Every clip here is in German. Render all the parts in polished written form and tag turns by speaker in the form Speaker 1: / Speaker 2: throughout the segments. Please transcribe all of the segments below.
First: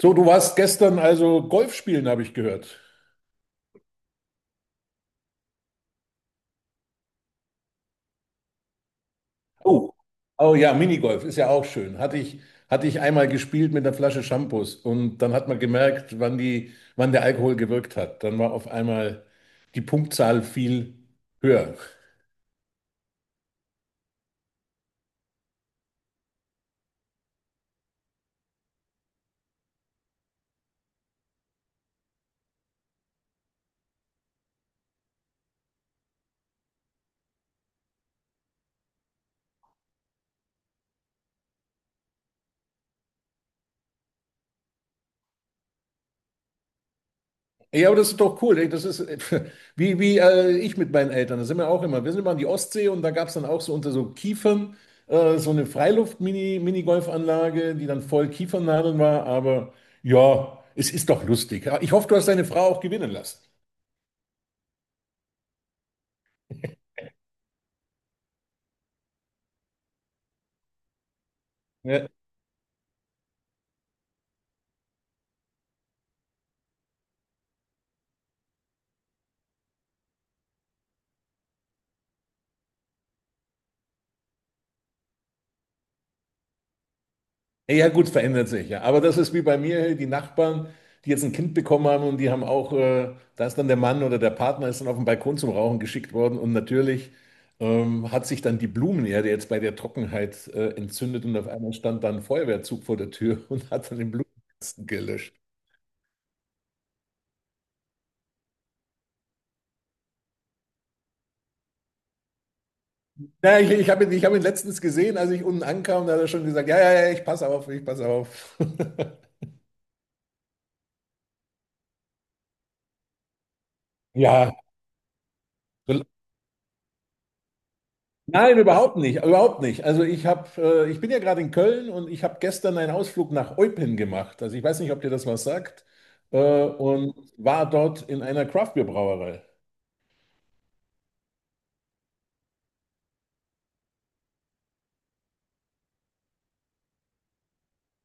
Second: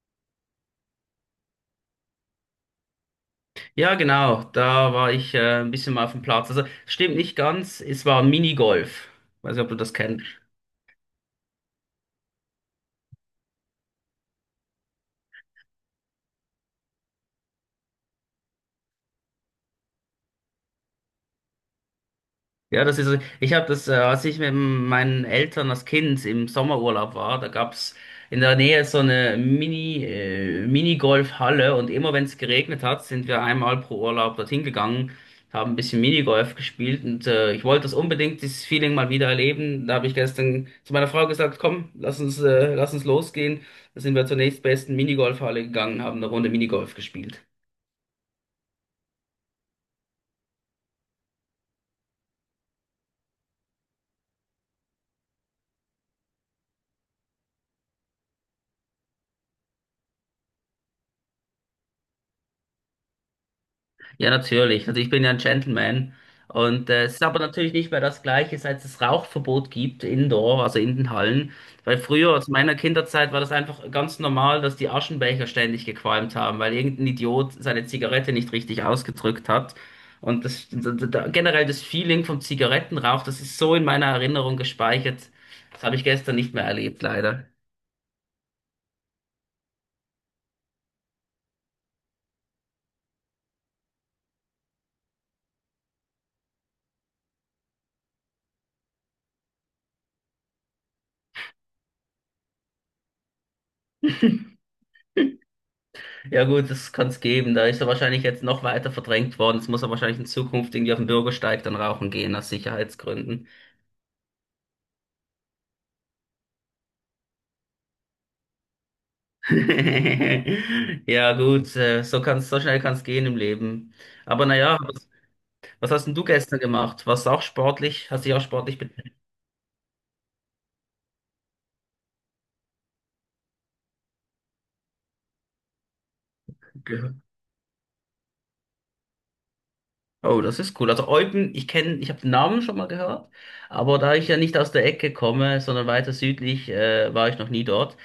Speaker 1: So, du warst gestern also Golf spielen, habe ich gehört.
Speaker 2: Ja, genau, da war ich ein bisschen mal auf dem Platz. Also, stimmt nicht ganz, es war Minigolf. Weiß nicht, ob du
Speaker 1: Oh,
Speaker 2: das kennst.
Speaker 1: oh ja, Minigolf ist ja auch schön. Hatte ich einmal gespielt mit einer Flasche Shampoos und dann hat man gemerkt, wann der Alkohol gewirkt hat. Dann war auf einmal die Punktzahl viel höher.
Speaker 2: Ich habe als ich mit meinen Eltern als Kind im Sommerurlaub war, da gab's in der Nähe so eine Minigolfhalle und immer wenn es geregnet hat, sind wir einmal pro Urlaub dorthin gegangen, haben ein bisschen Minigolf gespielt und ich wollte das unbedingt, dieses Feeling mal wieder erleben. Da habe ich gestern zu meiner Frau gesagt, komm, lass uns losgehen. Da sind wir zur nächstbesten Minigolfhalle gegangen, haben eine Runde Minigolf gespielt.
Speaker 1: Ja, aber das ist doch cool, ey. Das ist wie ich mit meinen Eltern. Da sind wir auch immer. Wir sind immer an die Ostsee und da gab es dann auch so unter so Kiefern so eine Freiluft-Mini-Minigolfanlage, die dann voll Kiefernadeln war. Aber ja, es ist doch lustig. Ja, ich hoffe, du hast deine Frau auch gewinnen lassen.
Speaker 2: Ja, natürlich. Also ich bin ja ein Gentleman. Und es ist aber natürlich nicht mehr das Gleiche, seit es Rauchverbot gibt, indoor, also in den Hallen. Weil
Speaker 1: Ja.
Speaker 2: früher, aus meiner Kinderzeit, war das einfach ganz normal, dass die Aschenbecher ständig gequalmt haben, weil irgendein Idiot seine Zigarette nicht richtig ausgedrückt hat. Und das, d- d- d- generell das Feeling vom Zigarettenrauch, das ist so in meiner Erinnerung gespeichert. Das habe ich gestern nicht mehr erlebt, leider.
Speaker 1: Ja, gut, verändert sich, ja. Aber das ist wie bei mir, hey, die Nachbarn, die jetzt ein Kind bekommen haben und die haben auch, da ist dann der Mann oder der Partner ist dann auf den Balkon zum Rauchen geschickt worden und natürlich hat sich dann die Blumenerde jetzt bei der Trockenheit entzündet und auf einmal stand dann ein Feuerwehrzug vor der Tür und hat dann den Blumenkasten gelöscht.
Speaker 2: Ja gut, das kann's geben. Da ist er wahrscheinlich jetzt noch weiter verdrängt worden. Jetzt muss er wahrscheinlich in Zukunft irgendwie auf den Bürgersteig dann rauchen gehen, aus Sicherheitsgründen.
Speaker 1: Ja, ich hab ihn letztens gesehen, als ich unten ankam, da hat er schon gesagt, ja, ja, ja, ich passe auf, ich passe auf.
Speaker 2: Ja gut, so kann's, so schnell kann's gehen im Leben. Aber
Speaker 1: Ja,
Speaker 2: naja, was, was
Speaker 1: so-
Speaker 2: hast denn du gestern gemacht? Warst du auch sportlich? Hast dich auch
Speaker 1: Nein,
Speaker 2: sportlich
Speaker 1: überhaupt
Speaker 2: betätigt?
Speaker 1: nicht, überhaupt nicht. Also ich bin ja gerade in Köln und ich habe gestern einen Ausflug nach Eupen gemacht. Also ich weiß nicht, ob dir das was sagt, äh, und
Speaker 2: Gehört?
Speaker 1: war dort in einer Craftbeer-Brauerei.
Speaker 2: Oh, das ist cool. Also Eupen, ich habe den Namen schon mal gehört, aber da ich ja nicht aus der Ecke komme, sondern weiter südlich, war ich noch nie dort.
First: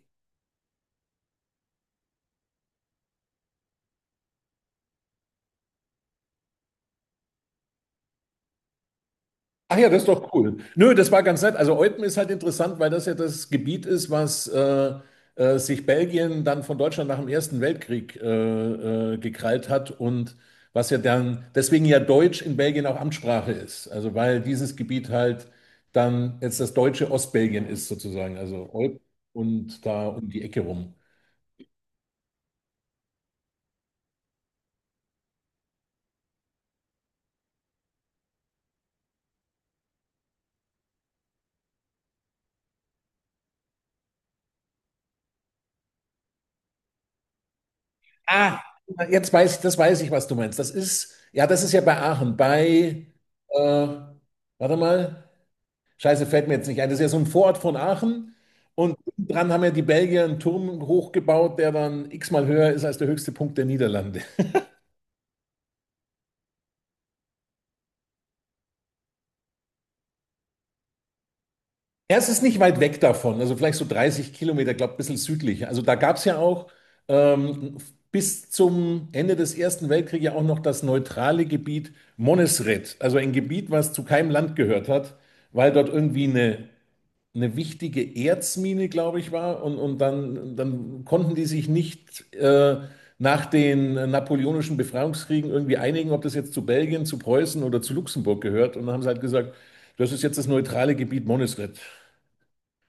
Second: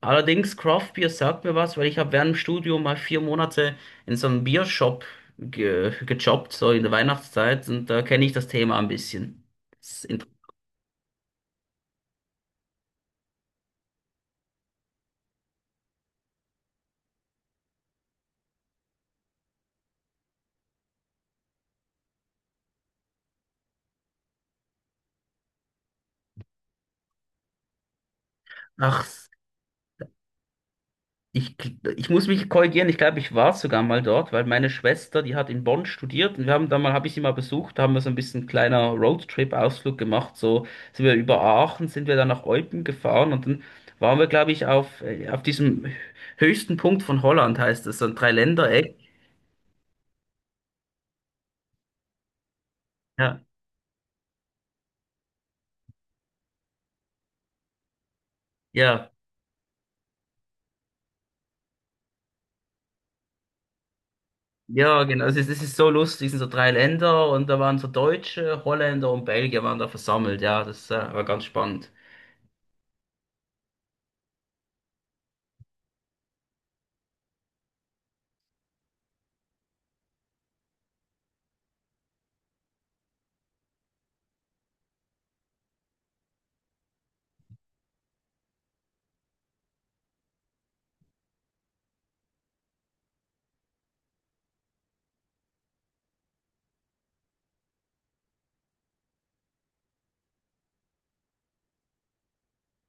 Speaker 2: Allerdings, Craftbier sagt mir was, weil ich habe während dem Studium mal 4 Monate in so einem Biershop ge gejobbt, so in der Weihnachtszeit, und da kenne ich das Thema ein bisschen.
Speaker 1: Ach ja,
Speaker 2: Das
Speaker 1: das
Speaker 2: ist
Speaker 1: ist
Speaker 2: inter-
Speaker 1: doch cool. Nö, das war ganz nett. Also Eupen ist halt interessant, weil das ja das Gebiet ist, was sich Belgien dann von Deutschland nach dem Ersten Weltkrieg gekrallt hat und was ja dann, deswegen ja Deutsch in Belgien auch Amtssprache ist. Also weil dieses Gebiet halt dann jetzt das deutsche Ostbelgien ist sozusagen. Also Eupen
Speaker 2: Ach,
Speaker 1: und da um die Ecke rum.
Speaker 2: ich, ich muss mich korrigieren, ich glaube, ich war sogar mal dort, weil meine Schwester, die hat in Bonn studiert und wir haben da mal, habe ich sie mal besucht, da haben wir so ein bisschen kleiner Roadtrip-Ausflug gemacht, so sind wir über Aachen, sind wir dann nach Eupen gefahren und dann waren wir, glaube ich, auf diesem höchsten Punkt von Holland, heißt es, so ein
Speaker 1: Ah,
Speaker 2: Dreiländereck.
Speaker 1: jetzt weiß ich, das weiß ich, was du meinst. Das ist ja bei Aachen, bei,
Speaker 2: Ja,
Speaker 1: äh, warte mal. Scheiße, fällt mir jetzt nicht ein. Das ist ja so ein Vorort von Aachen. Und
Speaker 2: Ja,
Speaker 1: dran haben ja die Belgier einen Turm hochgebaut, der dann x-mal höher ist als der höchste Punkt der Niederlande.
Speaker 2: ja, genau. Also das ist so lustig, es sind so drei Länder und da waren so Deutsche, Holländer und Belgier waren da versammelt. Ja, das war ganz spannend.
Speaker 1: Ja, es ist nicht weit weg davon, also vielleicht so 30 Kilometer, glaube ein bisschen südlich. Also da gab es ja auch ähm, bis zum Ende des Ersten Weltkriegs ja auch noch das neutrale Gebiet Monesret, also ein Gebiet, was zu keinem Land gehört hat, weil dort irgendwie eine wichtige Erzmine, glaube ich, war. Und dann konnten die sich nicht nach den napoleonischen Befreiungskriegen irgendwie einigen, ob das jetzt zu Belgien, zu Preußen oder zu Luxemburg gehört. Und dann haben sie halt gesagt, das ist jetzt das neutrale Gebiet Monisrett.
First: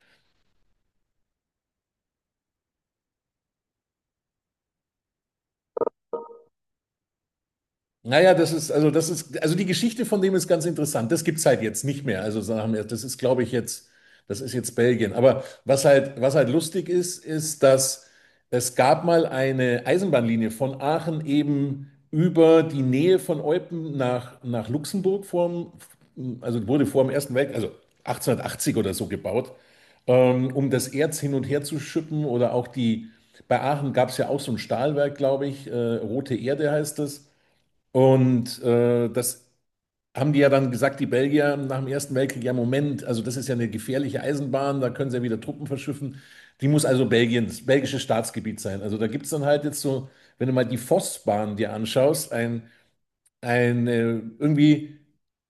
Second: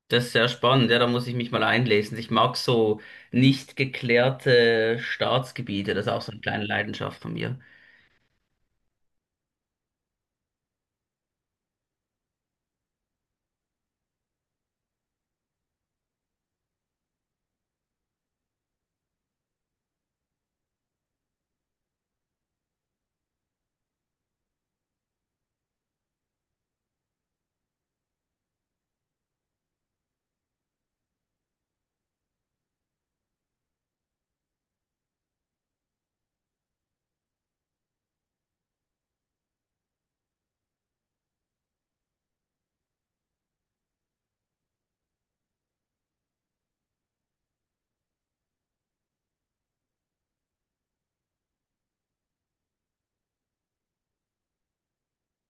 Speaker 2: Das ist sehr spannend, ja, da muss ich mich mal einlesen. Ich mag so nicht geklärte Staatsgebiete, das ist auch so eine kleine Leidenschaft von mir.
Speaker 1: Naja, also die Geschichte von dem ist ganz interessant. Das gibt's halt jetzt nicht mehr. Also sagen wir, das ist, glaube ich, jetzt, das ist jetzt Belgien. Aber was halt lustig ist, dass es gab mal eine Eisenbahnlinie von Aachen eben über die Nähe von Eupen nach Luxemburg vorm, also wurde vor dem Ersten Weltkrieg, also 1880 oder so gebaut, um das Erz hin und her zu schippen oder auch die, bei Aachen gab's ja auch so ein Stahlwerk, glaube ich, Rote Erde heißt das. Und das haben die ja dann gesagt, die Belgier nach dem Ersten Weltkrieg, ja Moment, also das ist ja eine gefährliche Eisenbahn, da können sie ja wieder Truppen verschiffen. Die muss also belgisches Staatsgebiet sein. Also da gibt es dann halt jetzt so, wenn du mal die Vossbahn dir anschaust, ein irgendwie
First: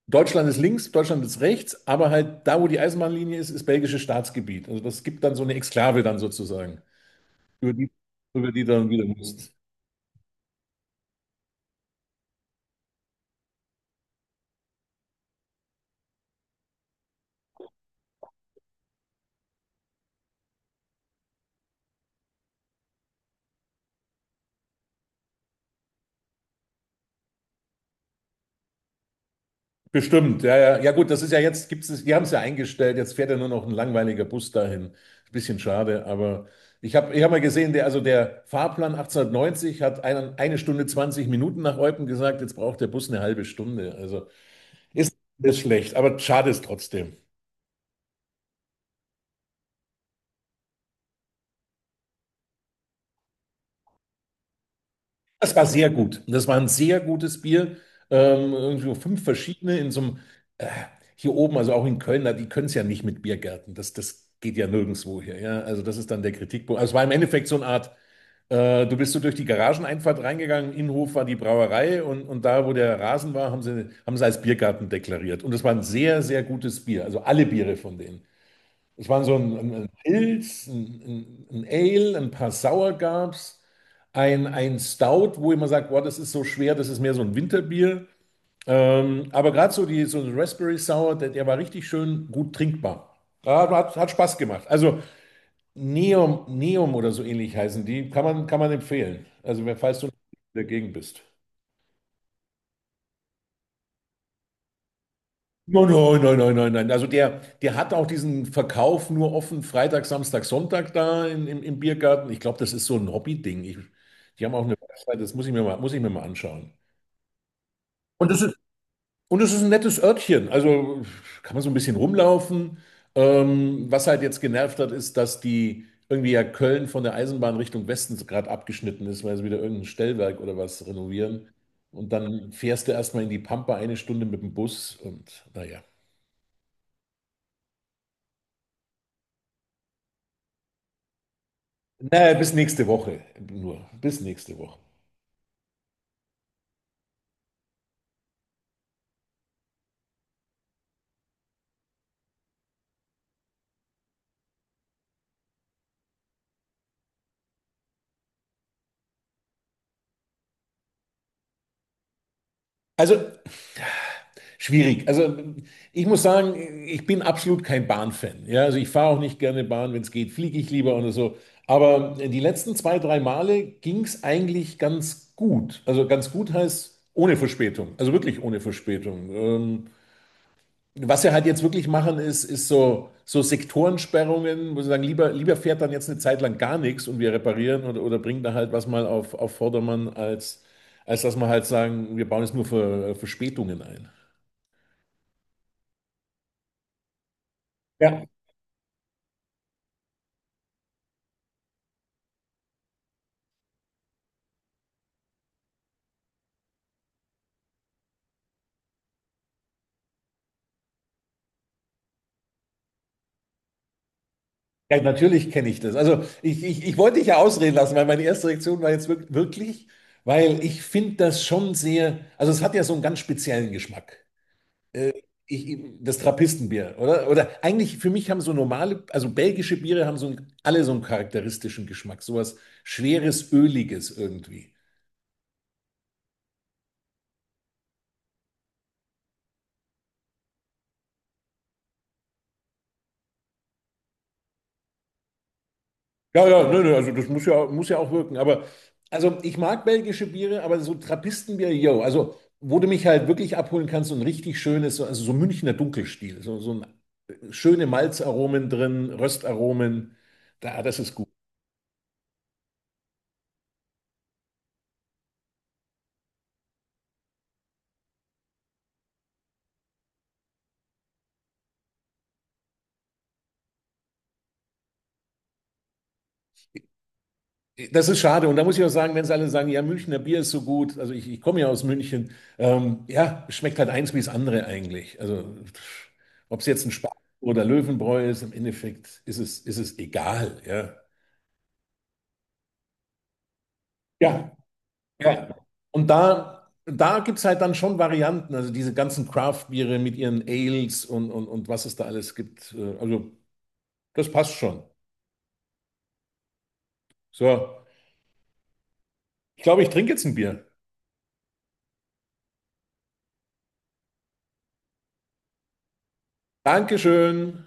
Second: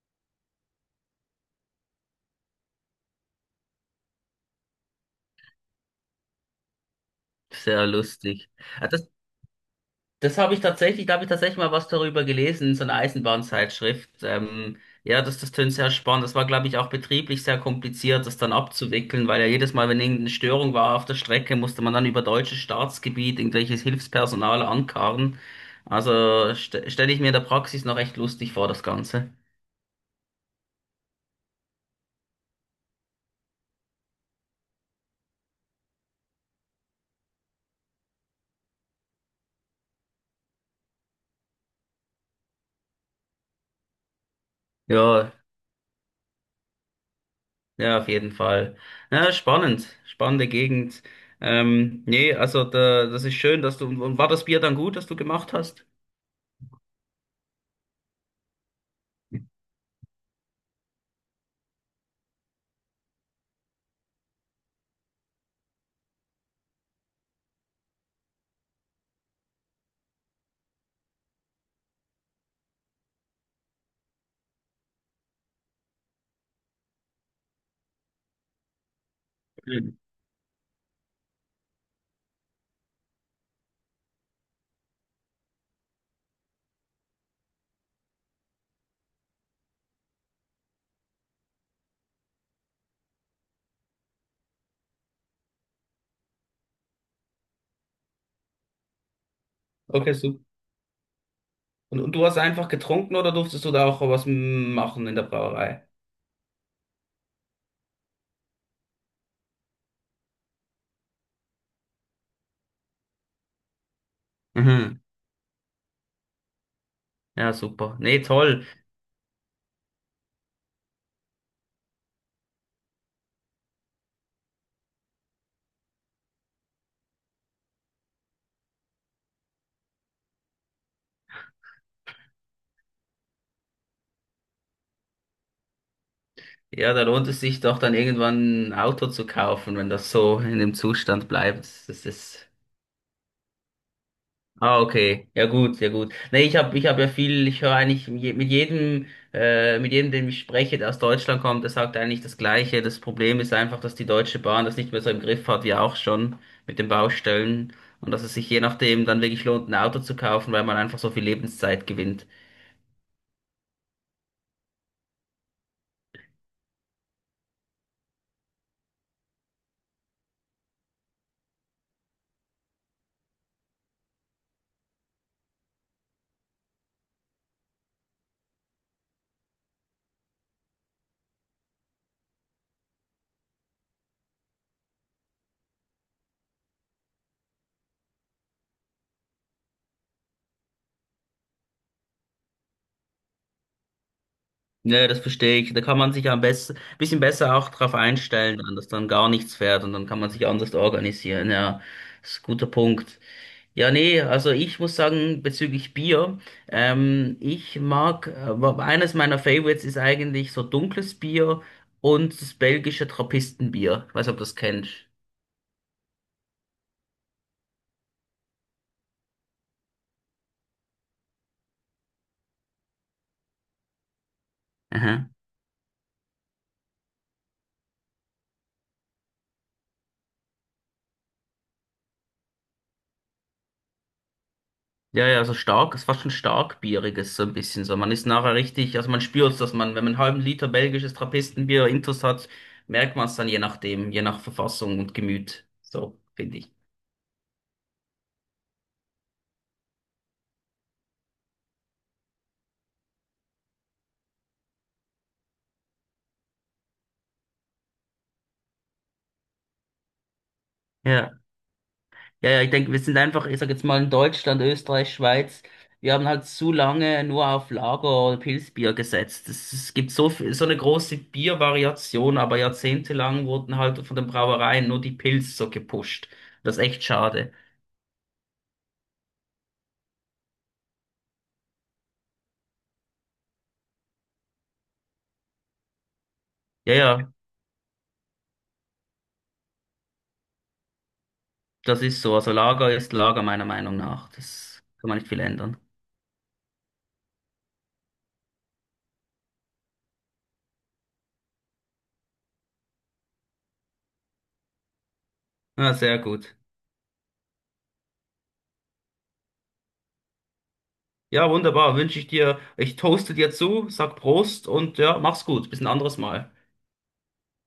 Speaker 1: Deutschland ist links, Deutschland ist rechts, aber halt da, wo die Eisenbahnlinie ist, ist belgisches Staatsgebiet. Also das gibt dann so eine Exklave dann sozusagen, über
Speaker 2: Sehr
Speaker 1: die,
Speaker 2: lustig.
Speaker 1: über die du
Speaker 2: Ah,
Speaker 1: dann wieder
Speaker 2: Das
Speaker 1: musst.
Speaker 2: Das habe ich tatsächlich, da habe ich tatsächlich mal was darüber gelesen, in so einer Eisenbahnzeitschrift. Ja, das tönt sehr spannend. Das war, glaube ich, auch betrieblich sehr kompliziert, das dann abzuwickeln, weil ja jedes Mal, wenn irgendeine Störung war auf der Strecke, musste man dann über deutsches Staatsgebiet irgendwelches Hilfspersonal ankarren. Also st stelle ich mir in der Praxis noch echt lustig vor, das Ganze.
Speaker 1: Bestimmt, ja, ja. Ja gut, das ist ja jetzt, gibt's es, die haben es ja eingestellt, jetzt fährt ja nur noch ein langweiliger Bus dahin. Ein bisschen schade, aber ich hab mal gesehen, der, also der Fahrplan 1890 hat eine Stunde 20 Minuten nach Eupen gesagt, jetzt braucht der Bus eine halbe Stunde. Also ist,
Speaker 2: Ja,
Speaker 1: ist schlecht, aber schade ist trotzdem.
Speaker 2: ja, auf jeden Fall. Ja, spannend, spannende Gegend. Nee, also da, das ist schön, dass du, und war das Bier dann gut, das du gemacht
Speaker 1: Das war
Speaker 2: hast?
Speaker 1: sehr gut. Das war ein sehr gutes Bier. Irgendwie so fünf verschiedene in so einem, äh, hier oben, also auch in Köln, na, die können es ja nicht mit Biergärten. Das geht ja nirgendwo hier. Ja? Also das ist dann der Kritikpunkt. Also es war im Endeffekt so eine Art, du bist so durch die Garageneinfahrt reingegangen, Innenhof war die Brauerei und da, wo der Rasen war, haben sie als Biergarten deklariert. Und es war ein sehr, sehr gutes Bier. Also alle Biere von denen. Ich meine, so ein
Speaker 2: Mhm.
Speaker 1: Pilz, ein Ale, ein paar Sauer gab's, ein Stout, wo immer sagt, boah, das ist so schwer, das ist mehr so ein Winterbier. Aber gerade so die so ein Raspberry Sour, der war richtig schön gut trinkbar. Ja, hat Spaß gemacht. Also Neum, Neum oder so ähnlich heißen die, kann man empfehlen. Also, falls du in
Speaker 2: Okay, super.
Speaker 1: der Gegend bist.
Speaker 2: Und du hast einfach getrunken oder durftest du da auch was machen in der
Speaker 1: Nein,
Speaker 2: Brauerei?
Speaker 1: nein, nein, nein, nein, nein. Also der hat auch diesen Verkauf nur offen Freitag, Samstag, Sonntag da im Biergarten. Ich glaube, das ist so ein Hobby-Ding. Die haben auch eine
Speaker 2: Mhm.
Speaker 1: Website, das muss ich mir mal anschauen.
Speaker 2: Ja, super. Nee,
Speaker 1: Und das ist,
Speaker 2: toll.
Speaker 1: und das ist ein nettes Örtchen. Also kann man so ein bisschen rumlaufen. Was halt jetzt genervt hat, ist, dass die irgendwie ja Köln von der Eisenbahn Richtung Westen gerade abgeschnitten ist, weil sie wieder irgendein Stellwerk oder was renovieren. Und dann fährst du erstmal in die Pampa eine Stunde mit dem Bus und naja.
Speaker 2: Ja, da lohnt es sich doch dann irgendwann ein Auto zu kaufen, wenn das so in dem Zustand bleibt. Das
Speaker 1: Naja,
Speaker 2: ist.
Speaker 1: bis nächste Woche nur. Bis nächste Woche.
Speaker 2: Ah, okay. Ja gut, ja gut. Nee, ich hab ja viel, ich höre eigentlich mit jedem, dem ich spreche, der aus Deutschland kommt, der sagt eigentlich das Gleiche. Das Problem ist einfach, dass die Deutsche Bahn das nicht mehr so im Griff hat, wie auch schon mit den Baustellen. Und dass es sich je nachdem dann wirklich lohnt, ein Auto zu kaufen, weil man einfach so viel Lebenszeit gewinnt.
Speaker 1: Also schwierig. Also ich muss sagen, ich bin absolut kein Bahnfan. Ja, also ich fahre auch nicht gerne Bahn. Wenn es geht, fliege ich lieber oder so. Aber die letzten zwei, drei Male ging es eigentlich ganz gut. Also ganz gut heißt ohne Verspätung. Also wirklich ohne Verspätung. Was wir halt jetzt wirklich machen, ist so Sektorensperrungen, wo sie sagen, lieber fährt dann jetzt eine Zeit lang gar nichts und wir reparieren oder bringen da halt was mal auf Vordermann, als dass wir halt sagen, wir bauen jetzt nur für Verspätungen ein.
Speaker 2: Nee, das verstehe ich. Da kann man sich ja am besten, bisschen besser auch drauf
Speaker 1: Ja,
Speaker 2: einstellen, dann, dass dann gar nichts fährt und dann kann man sich anders organisieren. Ja, das ist ein guter Punkt. Ja, nee, also ich muss sagen, bezüglich Bier, eines meiner Favorites ist eigentlich so dunkles Bier und das belgische Trappistenbier. Ich weiß nicht, ob du das kennst.
Speaker 1: ja natürlich kenne ich das. Also ich wollte dich ja ausreden lassen, weil meine erste Reaktion war jetzt wirklich, weil ich finde das schon sehr, also es hat ja so einen ganz speziellen Geschmack. Äh,
Speaker 2: Aha.
Speaker 1: das Trappistenbier, oder? Oder eigentlich für mich haben so normale, also belgische Biere haben so einen, alle so einen charakteristischen Geschmack, sowas schweres, öliges irgendwie.
Speaker 2: Ja, ja, so stark, ist fast schon stark bieriges, so ein bisschen so. Man ist nachher richtig, also man spürt dass man, wenn man einen halben Liter belgisches Trappistenbier intus hat, merkt man es dann je nachdem, je nach Verfassung und Gemüt. So,
Speaker 1: Ja,
Speaker 2: finde
Speaker 1: ja,
Speaker 2: ich.
Speaker 1: nö, nö, also das muss ja auch wirken. Aber also ich mag belgische Biere, aber so Trappistenbier, yo, also wo du mich halt wirklich abholen kannst, so ein richtig schönes, also so Münchner Dunkelstil, schöne Malzaromen drin, Röstaromen, das ist gut.
Speaker 2: Ja. Ja, ja, ich denke, wir sind einfach, ich sag jetzt mal in Deutschland, Österreich, Schweiz, wir haben halt zu lange nur auf Lager- oder Pilzbier gesetzt. Es gibt so viel, so eine große Biervariation, aber jahrzehntelang wurden halt von den Brauereien nur die Pils so gepusht. Das ist echt schade.
Speaker 1: Das ist schade. Und da muss ich auch sagen, wenn sie alle sagen, ja, Münchner Bier ist so gut, also ich komme ja aus München, ja, schmeckt halt eins wie das andere eigentlich. Also ob es jetzt ein
Speaker 2: Ja,
Speaker 1: Spargel
Speaker 2: ja,
Speaker 1: oder Löwenbräu ist, im Endeffekt ist es egal, ja.
Speaker 2: das ist so. Also Lager ist Lager meiner Meinung nach.
Speaker 1: Ja,
Speaker 2: Das kann man nicht viel
Speaker 1: ja.
Speaker 2: ändern.
Speaker 1: Und da gibt es halt dann schon Varianten, also diese ganzen Craft-Biere mit ihren Ales und was es da alles gibt. Also das passt schon.
Speaker 2: Ja, sehr gut.
Speaker 1: So, ich glaube, ich trinke jetzt ein Bier.
Speaker 2: Ja, wunderbar. Wünsche ich dir, ich toaste dir zu, sag Prost und ja, mach's gut. Bis ein anderes Mal.
Speaker 1: Dankeschön.